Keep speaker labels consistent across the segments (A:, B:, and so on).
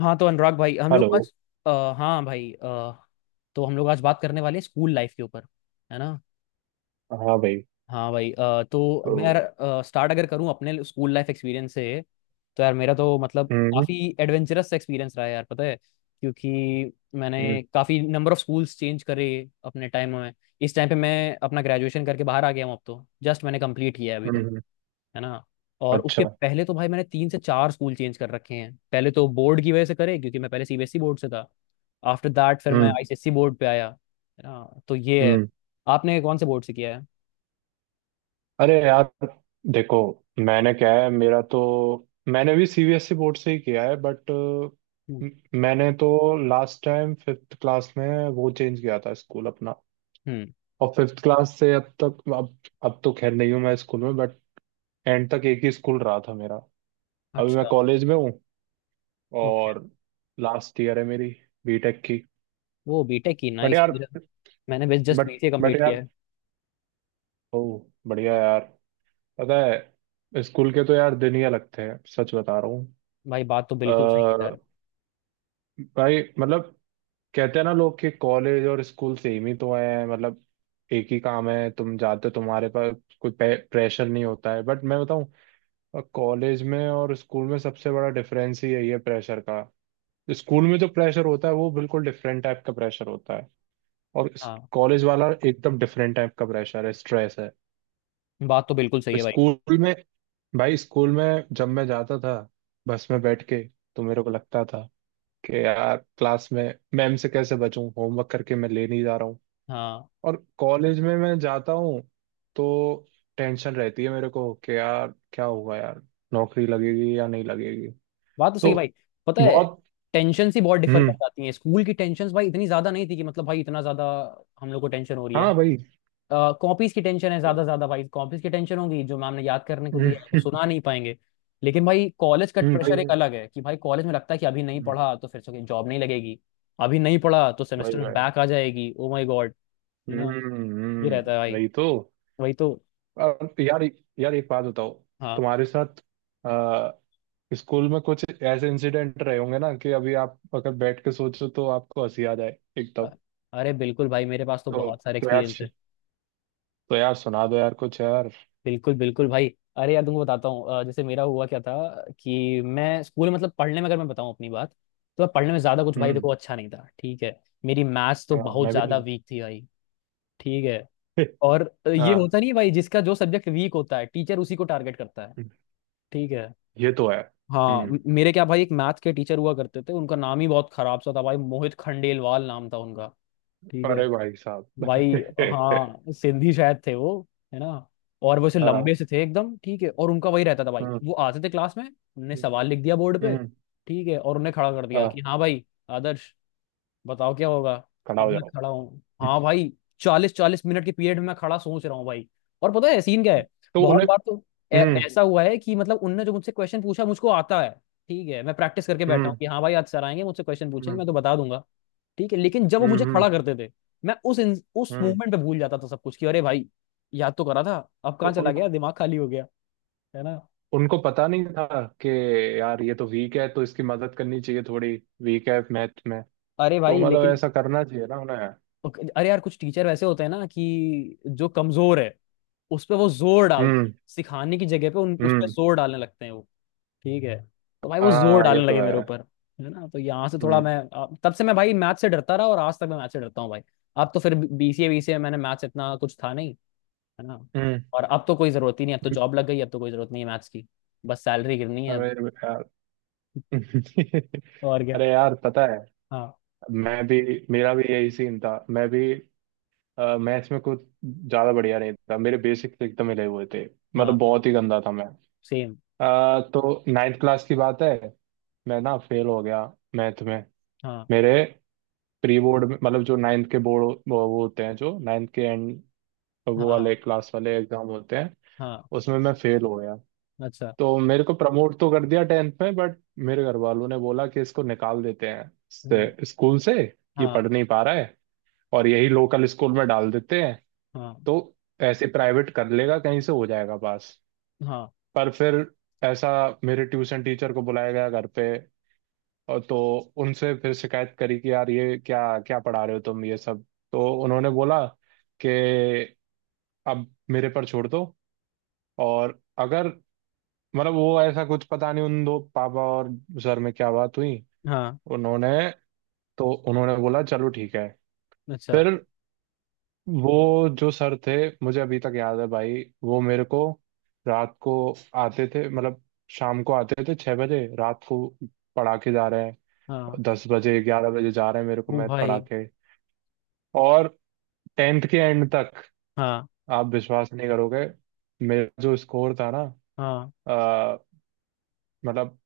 A: हाँ तो अनुराग भाई हम लोग
B: हेलो।
A: आज हाँ भाई तो हम लोग आज बात करने वाले हैं स्कूल लाइफ के ऊपर। है ना।
B: हाँ भाई।
A: हाँ भाई। तो
B: तो
A: मैं यार स्टार्ट अगर करूँ अपने स्कूल लाइफ एक्सपीरियंस से तो यार मेरा तो मतलब
B: हम्म
A: काफ़ी एडवेंचरस एक्सपीरियंस रहा है यार। पता है क्योंकि
B: हम्म
A: मैंने काफ़ी नंबर ऑफ स्कूल्स चेंज करे अपने टाइम में। इस टाइम पे मैं अपना ग्रेजुएशन करके बाहर आ गया हूँ अब तो। जस्ट मैंने कंप्लीट किया है अभी
B: हम्म
A: तो।
B: हम्म,
A: है ना। और
B: अच्छा।
A: उसके पहले तो भाई मैंने 3 से 4 स्कूल चेंज कर रखे हैं। पहले तो बोर्ड की वजह से करे क्योंकि मैं पहले सीबीएसई बोर्ड से था। आफ्टर दैट फिर मैं
B: हम्म
A: आईसीएसई बोर्ड पे आया। है ना तो ये है।
B: हम्म।
A: आपने कौन से बोर्ड से किया है।
B: अरे यार देखो, मैंने क्या है मेरा तो मैंने भी सीबीएसई बोर्ड से ही किया है बट
A: हम्म
B: मैंने तो लास्ट टाइम फिफ्थ क्लास में वो चेंज किया था स्कूल अपना।
A: हम्म,
B: और फिफ्थ क्लास से अब तक अब तो खैर नहीं हूँ मैं स्कूल में, बट एंड तक एक ही स्कूल रहा था मेरा। अभी मैं
A: अच्छा।
B: कॉलेज में हूँ,
A: ओके।
B: और लास्ट ईयर है मेरी बीटेक की।
A: वो बीटेक की
B: बट
A: नाइस।
B: यार
A: मैंने बस just
B: but
A: BCA
B: but
A: complete किया
B: यार
A: है।
B: ओह, बढ़िया
A: हाँ
B: यार। पता है, स्कूल के तो यार दिन ही अलग थे, सच बता रहा हूँ।
A: भाई बात तो बिल्कुल सही है
B: अ,
A: यार।
B: भाई मतलब, कहते हैं ना लोग कि कॉलेज और स्कूल सेम ही तो है, मतलब एक ही काम है, तुम जाते हो, तुम्हारे पास कोई प्रेशर नहीं होता है, बट मैं बताऊँ, कॉलेज में और स्कूल में सबसे बड़ा डिफरेंस ही यही है, प्रेशर का। स्कूल में जो प्रेशर होता है वो बिल्कुल डिफरेंट टाइप का प्रेशर होता है, और
A: हाँ
B: कॉलेज वाला एकदम डिफरेंट टाइप का प्रेशर है, स्ट्रेस है।
A: बात तो बिल्कुल सही है भाई।
B: स्कूल में, भाई स्कूल में जब मैं जाता था बस में बैठ के, तो मेरे को लगता था कि यार क्लास में मैम से कैसे बचूं, होमवर्क करके मैं ले नहीं जा रहा हूँ।
A: हाँ
B: और कॉलेज में मैं जाता हूँ तो टेंशन रहती है मेरे को, कि यार क्या होगा यार, नौकरी लगेगी या नहीं लगेगी।
A: बात तो सही
B: तो
A: है भाई। पता है
B: बहुत।
A: टेंशन ही बहुत डिफर कर
B: हम्म।
A: जाती हैं। स्कूल की टेंशन भाई इतनी ज्यादा नहीं थी कि मतलब भाई इतना ज्यादा हम लोग को टेंशन हो रही है।
B: हाँ भाई।
A: कॉपीज की टेंशन है
B: हम्म।
A: ज्यादा। ज्यादा भाई कॉपीज की टेंशन होगी जो मैम ने याद करने को दिया है वो सुना नहीं पाएंगे। लेकिन भाई कॉलेज का
B: भाई।
A: प्रेशर एक अलग है कि भाई कॉलेज में लगता है कि अभी नहीं
B: हम्म,
A: पढ़ा तो फिर से जॉब नहीं लगेगी। अभी नहीं पढ़ा तो
B: भाई
A: सेमेस्टर में
B: भाई।
A: बैक आ जाएगी। Oh my God. है ना। ये रहता है भाई।
B: वही तो।
A: वही तो।
B: और यार, यार एक बात बताओ,
A: हाँ।
B: तुम्हारे साथ आ, स्कूल में कुछ ऐसे इंसिडेंट रहे होंगे ना कि अभी आप अगर बैठ के सोचो तो आपको हंसी आ जाए
A: अ-
B: एकदम।
A: अरे बिल्कुल भाई मेरे पास तो
B: तो
A: बहुत सारे
B: तो यार
A: एक्सपीरियंस है।
B: तो यार, सुना दो यार कुछ यार।
A: बिल्कुल बिल्कुल भाई। अरे यार तुमको बताता हूँ। जैसे मेरा हुआ क्या था कि मैं स्कूल में मतलब पढ़ने में अगर मैं बताऊँ अपनी बात तो मैं पढ़ने में ज्यादा कुछ भाई
B: हम्म।
A: देखो अच्छा नहीं था। ठीक है। मेरी मैथ्स तो
B: हाँ
A: बहुत
B: मैं भी नहीं
A: ज्यादा
B: हूँ।
A: वीक थी भाई। ठीक है। और ये
B: हाँ,
A: होता नहीं है भाई जिसका जो सब्जेक्ट वीक होता है टीचर उसी को टारगेट करता है। ठीक है।
B: ये तो है।
A: हाँ
B: हम्म।
A: मेरे क्या भाई एक मैथ के टीचर हुआ करते थे। उनका नाम ही बहुत खराब सा था भाई। मोहित खंडेलवाल नाम था उनका। ठीक है
B: अरे भाई साहब।
A: भाई। हाँ सिंधी शायद थे वो। है ना। और वो ऐसे
B: हाँ।
A: लंबे से थे एकदम। ठीक है और उनका वही रहता था भाई
B: हम्म
A: वो आते थे क्लास में। उनने सवाल लिख दिया बोर्ड पे।
B: हम्म।
A: ठीक है और उन्हें खड़ा कर दिया कि
B: हाँ,
A: हाँ भाई आदर्श बताओ क्या होगा।
B: खड़ा
A: अब
B: हो
A: मैं
B: जाओ।
A: खड़ा हूँ हाँ भाई। 40 40 मिनट के पीरियड में मैं खड़ा सोच रहा हूँ भाई। और पता है सीन क्या है।
B: तो
A: बहुत
B: उन्हें।
A: बार तो
B: हम्म
A: ऐसा हुआ है कि मतलब उनने जो मुझसे क्वेश्चन पूछा मुझको आता है। ठीक है। मैं प्रैक्टिस करके बैठा हूँ
B: हम्म
A: कि हाँ भाई आज सर आएंगे मुझसे क्वेश्चन पूछेंगे
B: हम्म
A: मैं तो बता दूंगा। ठीक है लेकिन जब वो
B: हम्म
A: मुझे
B: हम्म
A: खड़ा करते थे मैं उस उस
B: हम्म।
A: मूवमेंट पे भूल जाता था सब कुछ। कि अरे भाई याद तो करा था। अब
B: तो
A: कहाँ चला
B: उन
A: गया। दिमाग खाली हो गया। है ना।
B: उनको पता नहीं था कि यार ये तो वीक है, तो इसकी मदद करनी चाहिए थोड़ी, वीक है मैथ में,
A: अरे
B: तो
A: भाई
B: मतलब
A: लेकिन
B: ऐसा करना चाहिए ना उन्हें।
A: अरे यार कुछ टीचर वैसे होते हैं ना कि जो कमजोर है उस पे वो जोर डाल
B: हम्म
A: सिखाने की जगह पे उन उस पे
B: हम्म।
A: जोर डालने लगते हैं वो। ठीक है। तो भाई वो जोर
B: हाँ, ये
A: डालने
B: तो
A: लगे मेरे
B: है।
A: ऊपर। है ना तो यहाँ से थोड़ा
B: हम्म
A: मैं तब से मैं भाई मैथ से डरता रहा और आज तक मैं मैथ से डरता हूँ भाई। अब तो फिर बीसीए बीसीए में मैंने मैथ्स इतना कुछ था नहीं। है ना।
B: हम्म
A: और अब तो कोई जरूरत ही नहीं। अब तो
B: हम्म,
A: जॉब लग गई। अब तो कोई जरूरत नहीं है मैथ्स की। बस सैलरी गिरनी है
B: अरे
A: अब।
B: यार।
A: और क्या।
B: अरे यार पता है,
A: हाँ
B: मैं भी मेरा भी यही सीन था। मैं भी मैथ्स में कुछ ज्यादा बढ़िया नहीं था, मेरे बेसिक्स एकदम हिले हुए थे,
A: हाँ
B: मतलब बहुत ही गंदा था मैं।
A: सेम।
B: तो नाइन्थ क्लास की बात है, मैं ना फेल हो गया मैथ में।
A: हाँ
B: मेरे प्री बोर्ड में, मतलब जो नाइन्थ के बोर्ड वो होते हैं, जो नाइन्थ के एंड वो
A: हाँ
B: वाले
A: हाँ
B: क्लास वाले एग्जाम होते हैं,
A: हाँ
B: उसमें मैं फेल हो गया।
A: अच्छा।
B: तो मेरे को प्रमोट तो कर दिया टेंथ में, बट मेरे घर वालों ने बोला कि इसको निकाल देते हैं
A: हाँ
B: स्कूल से, ये
A: हाँ
B: पढ़ नहीं पा रहा है, और यही लोकल स्कूल में डाल देते हैं,
A: हाँ
B: तो ऐसे प्राइवेट कर लेगा कहीं से, हो जाएगा पास।
A: हाँ
B: पर फिर ऐसा, मेरे ट्यूशन टीचर को बुलाया गया घर पे, और तो उनसे फिर शिकायत करी कि यार ये क्या, क्या पढ़ा रहे हो तुम ये सब। तो उन्होंने बोला कि अब मेरे पर छोड़ दो, और अगर, मतलब वो ऐसा कुछ पता नहीं, उन दो, पापा और सर में क्या बात हुई।
A: हाँ
B: उन्होंने उन्होंने बोला चलो ठीक है।
A: अच्छा।
B: फिर वो जो सर थे, मुझे अभी तक याद है भाई, वो मेरे को रात को आते थे, मतलब शाम को आते थे 6 बजे, रात को पढ़ा के जा रहे हैं
A: हाँ।
B: 10 बजे, 11 बजे जा रहे हैं, मेरे को
A: वो
B: मैथ पढ़ा
A: भाई।
B: के। और टेंथ के एंड तक,
A: हाँ
B: आप विश्वास नहीं करोगे मेरा जो स्कोर था ना,
A: हाँ
B: आ, मतलब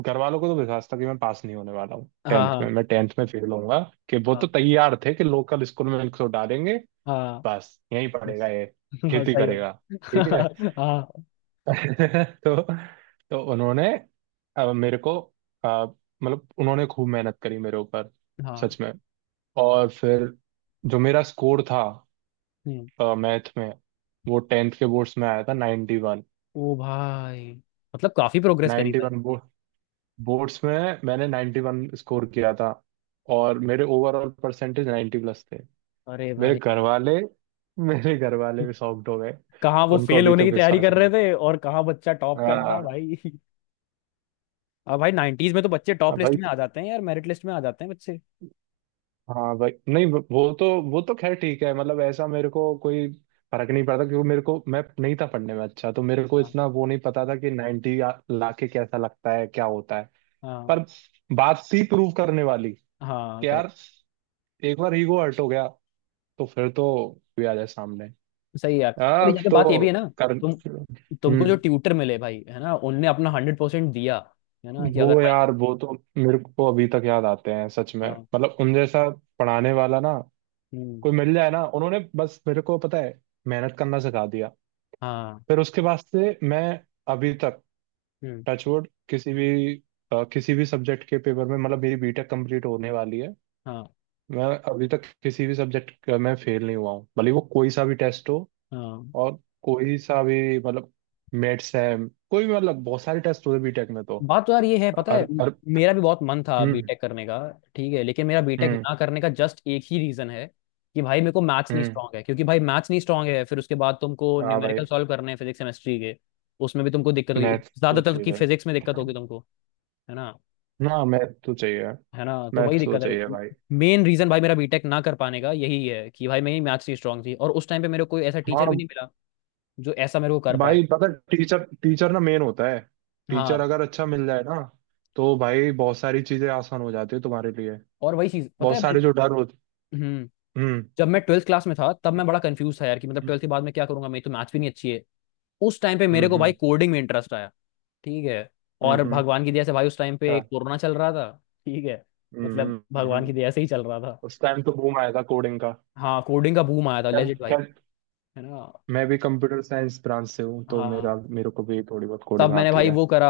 B: घर वालों को तो विश्वास था कि मैं पास नहीं होने वाला हूँ
A: हाँ
B: टेंथ में,
A: हाँ
B: मैं टेंथ में फेल होऊंगा, कि वो तो
A: हाँ
B: तैयार थे कि लोकल स्कूल में इनको डालेंगे,
A: हाँ,
B: बस यहीं पढ़ेगा
A: बस।
B: ये,
A: हाँ
B: खेती
A: सही बात।
B: करेगा, ठीक है।
A: हाँ
B: तो तो उन्होंने मेरे को, अ, मतलब उन्होंने खूब मेहनत करी मेरे ऊपर,
A: हाँ।
B: सच में। और फिर जो मेरा स्कोर था
A: हम्म।
B: मैथ में, वो टेंथ के बोर्ड्स में आया था 91।
A: ओ भाई। मतलब काफी प्रोग्रेस करी भाई।
B: 91 बोर्ड्स में मैंने 91 स्कोर किया था, और मेरे ओवरऑल परसेंटेज 90 प्लस थे।
A: अरे
B: मेरे
A: भाई।
B: घर वाले मेरे घर वाले भी शॉक्ड हो गए,
A: कहाँ वो
B: उनको
A: फेल
B: अभी
A: होने
B: तक
A: की तैयारी
B: विश्वास
A: कर रहे
B: नहीं।
A: थे और कहाँ बच्चा टॉप कर रहा है
B: हाँ।
A: भाई। अब भाई 90s में तो बच्चे
B: हाँ
A: टॉप लिस्ट
B: भाई।
A: में आ जाते हैं यार। मेरिट लिस्ट में आ जाते हैं बच्चे।
B: हाँ भाई, नहीं वो तो, वो तो खैर ठीक है, मतलब ऐसा मेरे को कोई फर्क नहीं पड़ता, क्योंकि मेरे को, मैं नहीं था पढ़ने में अच्छा, तो मेरे को
A: हाँ
B: इतना वो नहीं पता था कि 90 लाके कैसा लगता है, क्या होता है। पर
A: हाँ।
B: बात थी प्रूव करने वाली
A: हाँ
B: कि
A: करेक्ट।
B: यार एक बार ईगो हर्ट हो गया तो फिर तो भी आ जाए सामने,
A: सही है यार। और
B: अब
A: यहाँ पे बात ये भी
B: तो
A: है ना।
B: कर।
A: तुम तुमको जो
B: हम्म।
A: ट्यूटर मिले भाई है ना उनने अपना 100% दिया। है ना कि अगर
B: वो
A: भाई।
B: यार, वो तो मेरे को अभी तक याद आते हैं, सच में।
A: हाँ।
B: मतलब उन जैसा पढ़ाने वाला ना
A: हम्म।
B: कोई मिल जाए ना, उन्होंने बस मेरे को, पता है, मेहनत करना सिखा दिया।
A: हाँ।
B: फिर उसके बाद से मैं, अभी तक
A: हम्म।
B: टचवुड, किसी भी किसी भी सब्जेक्ट के पेपर में, मतलब मेरी बीटेक कंप्लीट होने वाली है,
A: हाँ
B: मैं अभी तक किसी भी सब्जेक्ट का मैं फेल नहीं हुआ हूँ, भले वो कोई सा भी टेस्ट हो,
A: हाँ
B: और कोई सा भी, मतलब मेट्स है, कोई भी, मतलब बहुत सारे टेस्ट होते बीटेक में तो।
A: बात तो यार ये है। पता है
B: अर अर
A: मेरा भी बहुत मन था
B: हम्म
A: बीटेक करने का। ठीक है लेकिन मेरा बीटेक
B: हम्म
A: ना करने का जस्ट एक ही रीजन है कि भाई मेरे को मैथ्स नहीं
B: हम्म।
A: स्ट्रांग है क्योंकि भाई मैथ्स नहीं स्ट्रांग है फिर उसके बाद तुमको
B: हाँ भाई।
A: न्यूमेरिकल सॉल्व करने हैं फिजिक्स केमिस्ट्री के। उसमें भी तुमको दिक्कत होगी।
B: मैथ तो
A: ज्यादातर की
B: चाहिए,
A: फिजिक्स में दिक्कत होगी तुमको। है ना।
B: ना मैथ तो चाहिए,
A: है ना तो वही
B: मैथ तो
A: दिक्कत है।
B: चाहिए भाई।
A: मेन रीजन भाई मेरा बीटेक ना कर पाने का यही है कि भाई मेरी मैथ्स नहीं स्ट्रांग थी और उस टाइम पे मेरे को कोई ऐसा टीचर भी
B: हाँ
A: नहीं मिला जो ऐसा मेरे को कर पाए।
B: भाई, पता, टीचर, टीचर ना मेन होता है। टीचर
A: हाँ
B: अगर अच्छा मिल जाए ना, तो भाई बहुत सारी चीजें आसान हो जाती है तुम्हारे लिए,
A: और वही चीज पता
B: बहुत
A: है
B: सारे जो डर होते।
A: हम्म।
B: हम्म
A: जब मैं ट्वेल्थ क्लास में था तब मैं बड़ा कंफ्यूज था यार कि मतलब
B: हम्म
A: ट्वेल्थ के बाद मैं क्या करूंगा मेरी तो मैथ्स भी नहीं अच्छी है। उस टाइम पे मेरे
B: हम्म
A: को भाई
B: हम्म।
A: कोडिंग में इंटरेस्ट आया। ठीक है। और
B: हम्म।
A: भगवान की दया से भाई उस टाइम पे
B: अच्छा।
A: कोरोना चल रहा था। ठीक है।
B: हम्म
A: मतलब भगवान की
B: हम्म।
A: दया से ही चल रहा था।
B: उस टाइम तो बूम आया था कोडिंग का।
A: हाँ कोडिंग का बूम आया था
B: खैर
A: लेजिट भाई।
B: खैर।
A: है ना।
B: मैं भी कंप्यूटर साइंस ब्रांच से हूँ तो
A: हाँ।
B: मेरा मेरे को भी थोड़ी बहुत
A: तब
B: कोडिंग
A: मैंने
B: आती
A: भाई
B: है।
A: वो करा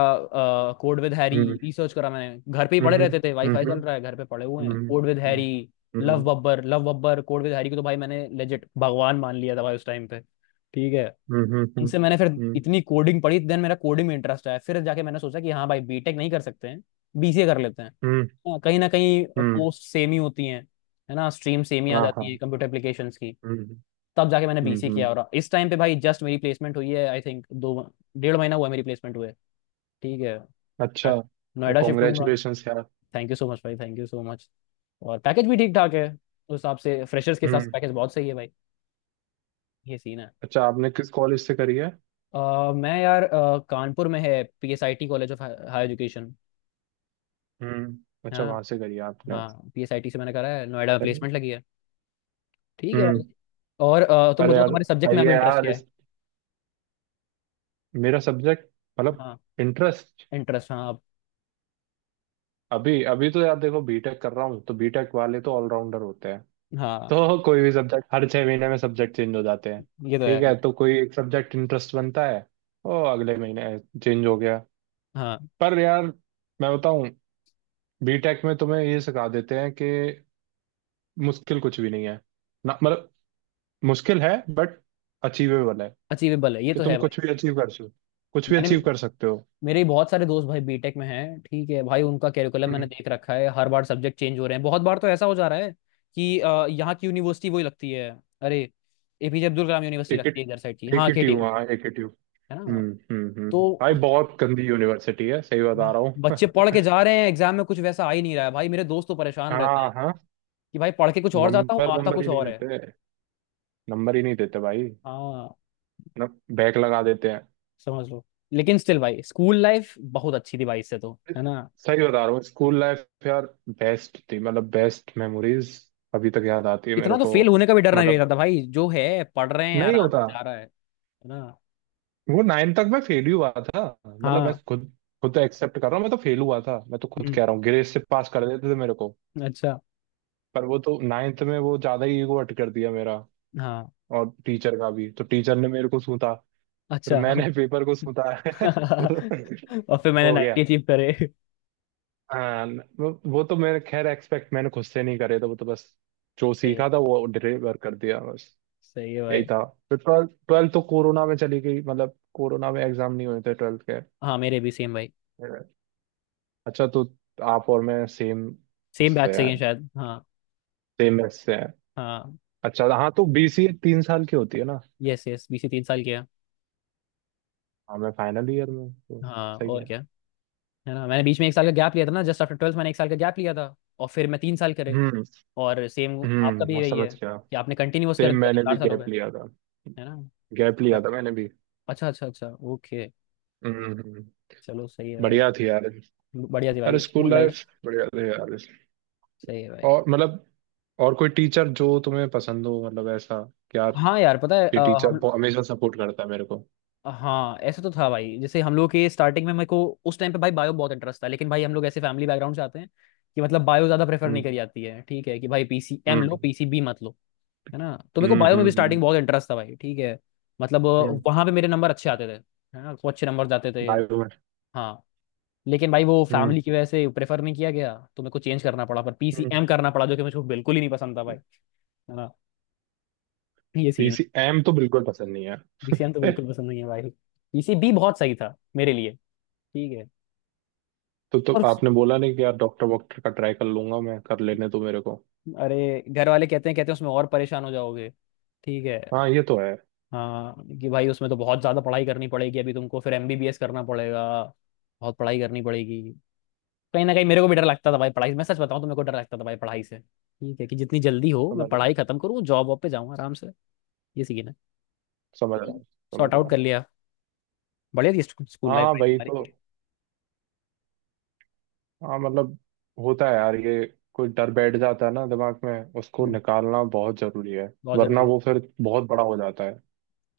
A: कोड विद हैरी।
B: हम्म
A: रिसर्च करा मैंने। घर पे ही पड़े
B: हम्म
A: रहते थे। वाईफाई चल
B: हम्म
A: रहा है। घर पे पड़े हुए
B: हम्म
A: हैं code with Harry.
B: Hmm hmm
A: love Babbar code with Harry को तो भाई मैंने लेजिट भगवान मान लिया था भाई उस टाइम पे। ठीक है।
B: हम्म हम्म
A: उनसे मैंने फिर
B: हम्म
A: इतनी कोडिंग पढ़ी। देन मेरा कोडिंग में इंटरेस्ट आया। फिर जाके मैंने सोचा कि हाँ भाई बीटेक नहीं कर सकते हैं बीसीए कर लेते हैं।
B: हम्म
A: हाँ, कहीं ना कहीं
B: हम्म,
A: पोस्ट सेम ही होती हैं। है ना। स्ट्रीम सेम ही आ
B: हाँ
A: जाती है
B: हाँ।
A: कंप्यूटर एप्लीकेशंस की।
B: हम्म
A: तब जाके मैंने
B: हम्म
A: बीसी
B: हम्म।
A: किया और इस टाइम पे भाई जस्ट मेरी प्लेसमेंट हुई है। आई थिंक दो डेढ़ महीना हुआ है मेरी प्लेसमेनट हुए। ठीक है।
B: अच्छा।
A: नोएडा शिफ्ट होऊंगा।
B: कॉन्ग्रेचुलेशंस यार।
A: थैंक यू सो मच भाई। Thank you so much. और पैकेज भी ठीक ठाक है उस हिसाब से। फ्रेशर्स के हिसाब से
B: हम्म।
A: पैकेज बहुत सही है भाई। ये सीन है।
B: अच्छा, आपने किस कॉलेज से करी है।
A: अ, मैं यार कानपुर में है PSIT college of higher education.
B: हम्म। अच्छा,
A: हाँ।
B: वहां से करी है आपने।
A: हाँ पीएसआईटी से मैंने करा है। नोएडा में प्लेसमेंट लगी है। ठीक है भाई।
B: हम्म।
A: और तुम
B: अरे
A: बताओ
B: यार,
A: तुम्हारे सब्जेक्ट में
B: सही
A: अभी
B: है
A: इंटरेस्ट
B: यार।
A: क्या है।
B: मेरा सब्जेक्ट मतलब
A: हाँ
B: इंटरेस्ट
A: इंटरेस्ट। हाँ
B: अभी अभी तो यार देखो, बीटेक कर रहा हूँ तो बीटेक वाले तो ऑलराउंडर होते हैं,
A: हाँ
B: तो कोई भी सब्जेक्ट, हर 6 महीने में सब्जेक्ट चेंज हो जाते हैं,
A: ये तो
B: ठीक
A: है।
B: है, तो कोई एक सब्जेक्ट इंटरेस्ट बनता है, वो अगले महीने चेंज हो गया।
A: हाँ
B: पर यार मैं बताऊं, बीटेक में तुम्हें ये सिखा देते हैं कि मुश्किल कुछ भी नहीं है, ना मतलब मुश्किल है बट अचीवेबल है,
A: अचीवेबल है। ये
B: कि
A: तो
B: तुम
A: है भाई।
B: कुछ भी अचीव कर सकते हो, कुछ भी
A: मैंने
B: अचीव
A: भी
B: कर सकते हो।
A: मेरे भी बहुत सारे दोस्त भाई बीटेक में हैं। ठीक है भाई उनका कैरिकुलम मैंने
B: हम्म।
A: देख रखा है। हर बार सब्जेक्ट चेंज हो रहे हैं। बहुत बार तो ऐसा हो जा रहा है कि यहाँ की यूनिवर्सिटी वही लगती है। अरे एपीजे अब्दुल कलाम यूनिवर्सिटी
B: एक ही
A: लगती है इधर साइड की। हाँ
B: एक ही ट्यू
A: केटीयू।
B: हाँ एक ही।
A: है ना
B: हम्म।
A: तो
B: भाई बहुत गंदी यूनिवर्सिटी है, सही बता
A: ब-
B: रहा हूँ।
A: बच्चे पढ़ के जा रहे हैं एग्जाम में कुछ वैसा आ ही नहीं रहा है भाई। मेरे दोस्त तो परेशान रहते हैं
B: हाँ हाँ।
A: कि भाई पढ़ के कुछ और जाता हूँ
B: नंबर
A: आता
B: नंबर
A: कुछ
B: ही नहीं
A: और है।
B: देते, नंबर ही नहीं देते भाई।
A: हाँ
B: न बैक लगा देते हैं।
A: समझ लो। लेकिन स्टिल भाई स्कूल लाइफ बहुत अच्छी थी भाई इससे तो। है ना।
B: सही बता रहा हूँ, स्कूल लाइफ यार बेस्ट थी, मतलब बेस्ट मेमोरीज अभी तक याद आती है
A: इतना
B: मेरे
A: तो
B: को।
A: फेल होने का भी डर नहीं
B: मतलब
A: रहता था भाई। जो है पढ़ रहे हैं
B: नहीं
A: आराम
B: होता।
A: से जा रहा है। है ना।
B: वो नाइन तक मैं फेल ही हुआ था, मतलब मैं
A: हाँ।
B: खुद खुद एक्सेप्ट कर रहा हूँ, मैं तो फेल हुआ था, मैं तो खुद
A: हम्म,
B: कह रहा हूँ, ग्रेड से पास कर देते थे मेरे को।
A: अच्छा।
B: पर वो तो नाइन्थ में वो ज्यादा ही ईगो हर्ट कर दिया मेरा,
A: हाँ
B: और टीचर का भी। तो टीचर ने मेरे को सूता, फिर
A: अच्छा।
B: मैंने पेपर को सूता।
A: और फिर मैंने
B: हो गया।
A: 90 अचीव करे।
B: हाँ वो तो मैंने खैर, एक्सपेक्ट मैंने खुद से नहीं करे थे, वो तो बस जो
A: सही है।
B: सीखा था वो डिलीवर कर दिया बस,
A: सही है भाई।
B: यही था। फिर ट्वेल्थ ट्वेल्थ तो कोरोना में चली गई, मतलब कोरोना में एग्जाम नहीं हुए थे ट्वेल्थ के।
A: हाँ मेरे भी सेम भाई।
B: अच्छा, तो आप और मैं सेम
A: सेम बैच
B: उससे
A: से ही
B: हैं,
A: हैं शायद। हाँ
B: सेम मैच से हैं।
A: हाँ।
B: अच्छा, हाँ तो बीसीए 3 साल की होती है ना,
A: यस यस बीसी 3 साल किया।
B: हाँ मैं फाइनल ईयर में हूँ, तो।
A: हाँ
B: सही
A: और
B: है।
A: क्या। है ना मैंने बीच में 1 साल का गैप लिया था ना जस्ट आफ्टर ट्वेल्थ मैंने 1 साल का गैप लिया था। और फिर मैं 3 साल करे।
B: हम्म
A: और सेम आपका
B: हम्म,
A: भी
B: मैं
A: यही है
B: समझ गया,
A: कि आपने कंटिन्यूअस कर
B: सेम
A: दिया तो
B: मैंने भी
A: 4 साल हो गए।
B: गैप लिया था,
A: है ना।
B: गैप लिया था
A: अच्छा
B: मैंने भी।
A: अच्छा अच्छा अच्छा। ओके।
B: हम्म हम्म।
A: चलो सही है भाई।
B: बढ़िया थी यार।
A: बढ़िया थी
B: अरे
A: भाई
B: स्कूल
A: स्कूल लाइफ।
B: लाइफ बढ़िया थी यार।
A: सही है भाई।
B: और मतलब, और कोई टीचर जो तुम्हें पसंद हो, मतलब ऐसा कि यार
A: हाँ यार पता है
B: ये टीचर
A: हम।
B: हमेशा सपोर्ट करता है मेरे को।
A: हाँ ऐसा तो था भाई जैसे हम लोग के स्टार्टिंग में मेरे को उस टाइम पे भाई बायो बहुत इंटरेस्ट था लेकिन भाई हम लोग ऐसे फैमिली बैकग्राउंड से आते हैं कि मतलब बायो ज़्यादा प्रेफर नहीं
B: हम्म
A: करी जाती है। ठीक है कि भाई पीसीएम लो
B: हम्म
A: पीसीबी मत लो। है ना तो मेरे को
B: हम्म
A: बायो में
B: हम्म
A: भी
B: हम्म,
A: स्टार्टिंग
B: हम्म।
A: बहुत इंटरेस्ट था भाई। ठीक है। मतलब
B: हम्म,
A: वहां पे मेरे नंबर अच्छे आते थे। है ना तो अच्छे नंबर जाते थे।
B: भाई बहन।
A: हाँ लेकिन भाई वो
B: हम्म
A: फैमिली की वजह से प्रेफर नहीं किया गया तो मेरे को चेंज करना पड़ा पर
B: हम्म।
A: पीसीएम करना पड़ा जो कि मुझे बिल्कुल ही नहीं पसंद था भाई। है ना। ये सीन है।
B: पीसी एम तो बिल्कुल पसंद नहीं है।
A: पीसीएम तो बिल्कुल
B: ए,
A: पसंद नहीं है भाई। पीसीबी बहुत सही था मेरे लिए। ठीक है।
B: तो
A: और
B: आपने बोला नहीं कि यार डॉक्टर वॉक्टर का ट्राई कर लूंगा, मैं कर लेने तो मेरे को।
A: अरे घर वाले कहते हैं उसमें और परेशान हो जाओगे। ठीक है।
B: हाँ ये तो है।
A: हाँ कि भाई उसमें तो बहुत ज्यादा पढ़ाई करनी पड़ेगी अभी तुमको। फिर एमबीबीएस करना पड़ेगा। बहुत पढ़ाई करनी पड़ेगी। कहीं ना कहीं मेरे को भी डर लगता था भाई पढ़ाई से। मैं सच बताऊं तो मेरे को डर लगता था भाई पढ़ाई से। ठीक है। कि जितनी जल्दी हो मैं
B: समझ रहा
A: पढ़ाई
B: हूँ,
A: खत्म करूँ जॉब वॉब पे जाऊँ आराम से। ये सीखना
B: समझ रहा
A: है।
B: हूँ, समझ
A: सॉर्ट आउट
B: रहा
A: कर
B: हूँ।
A: लिया। बढ़िया थी स्कूल लाइफ
B: हाँ
A: भाई
B: भाई
A: तुम्हारी
B: तो,
A: भी।
B: हाँ मतलब, होता है यार ये, कोई डर बैठ जाता है ना दिमाग में, उसको
A: हम्म,
B: निकालना बहुत जरूरी है,
A: बहुत
B: वरना
A: जरूरी है।
B: वो फिर बहुत बड़ा हो जाता है।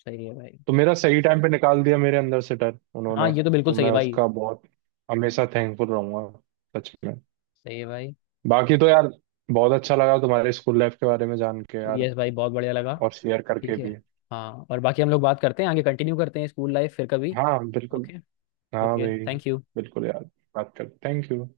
A: सही है भाई।
B: तो मेरा सही टाइम पे निकाल दिया मेरे अंदर से डर
A: हाँ
B: उन्होंने,
A: ये तो बिल्कुल
B: तो
A: सही
B: मैं
A: है भाई।
B: उसका बहुत हमेशा थैंकफुल रहूंगा, सच में।
A: सही है भाई।
B: बाकी तो यार, बहुत अच्छा लगा तुम्हारे स्कूल लाइफ के बारे में जान के यार,
A: यस भाई बहुत बढ़िया लगा।
B: और शेयर करके
A: ठीक है।
B: भी।
A: हाँ और बाकी हम लोग बात करते हैं आगे कंटिन्यू करते हैं स्कूल लाइफ फिर कभी।
B: हाँ बिल्कुल।
A: ओके।
B: हाँ
A: ओके
B: भाई।
A: Thank you.
B: बिल्कुल यार। बात कर थैंक यू।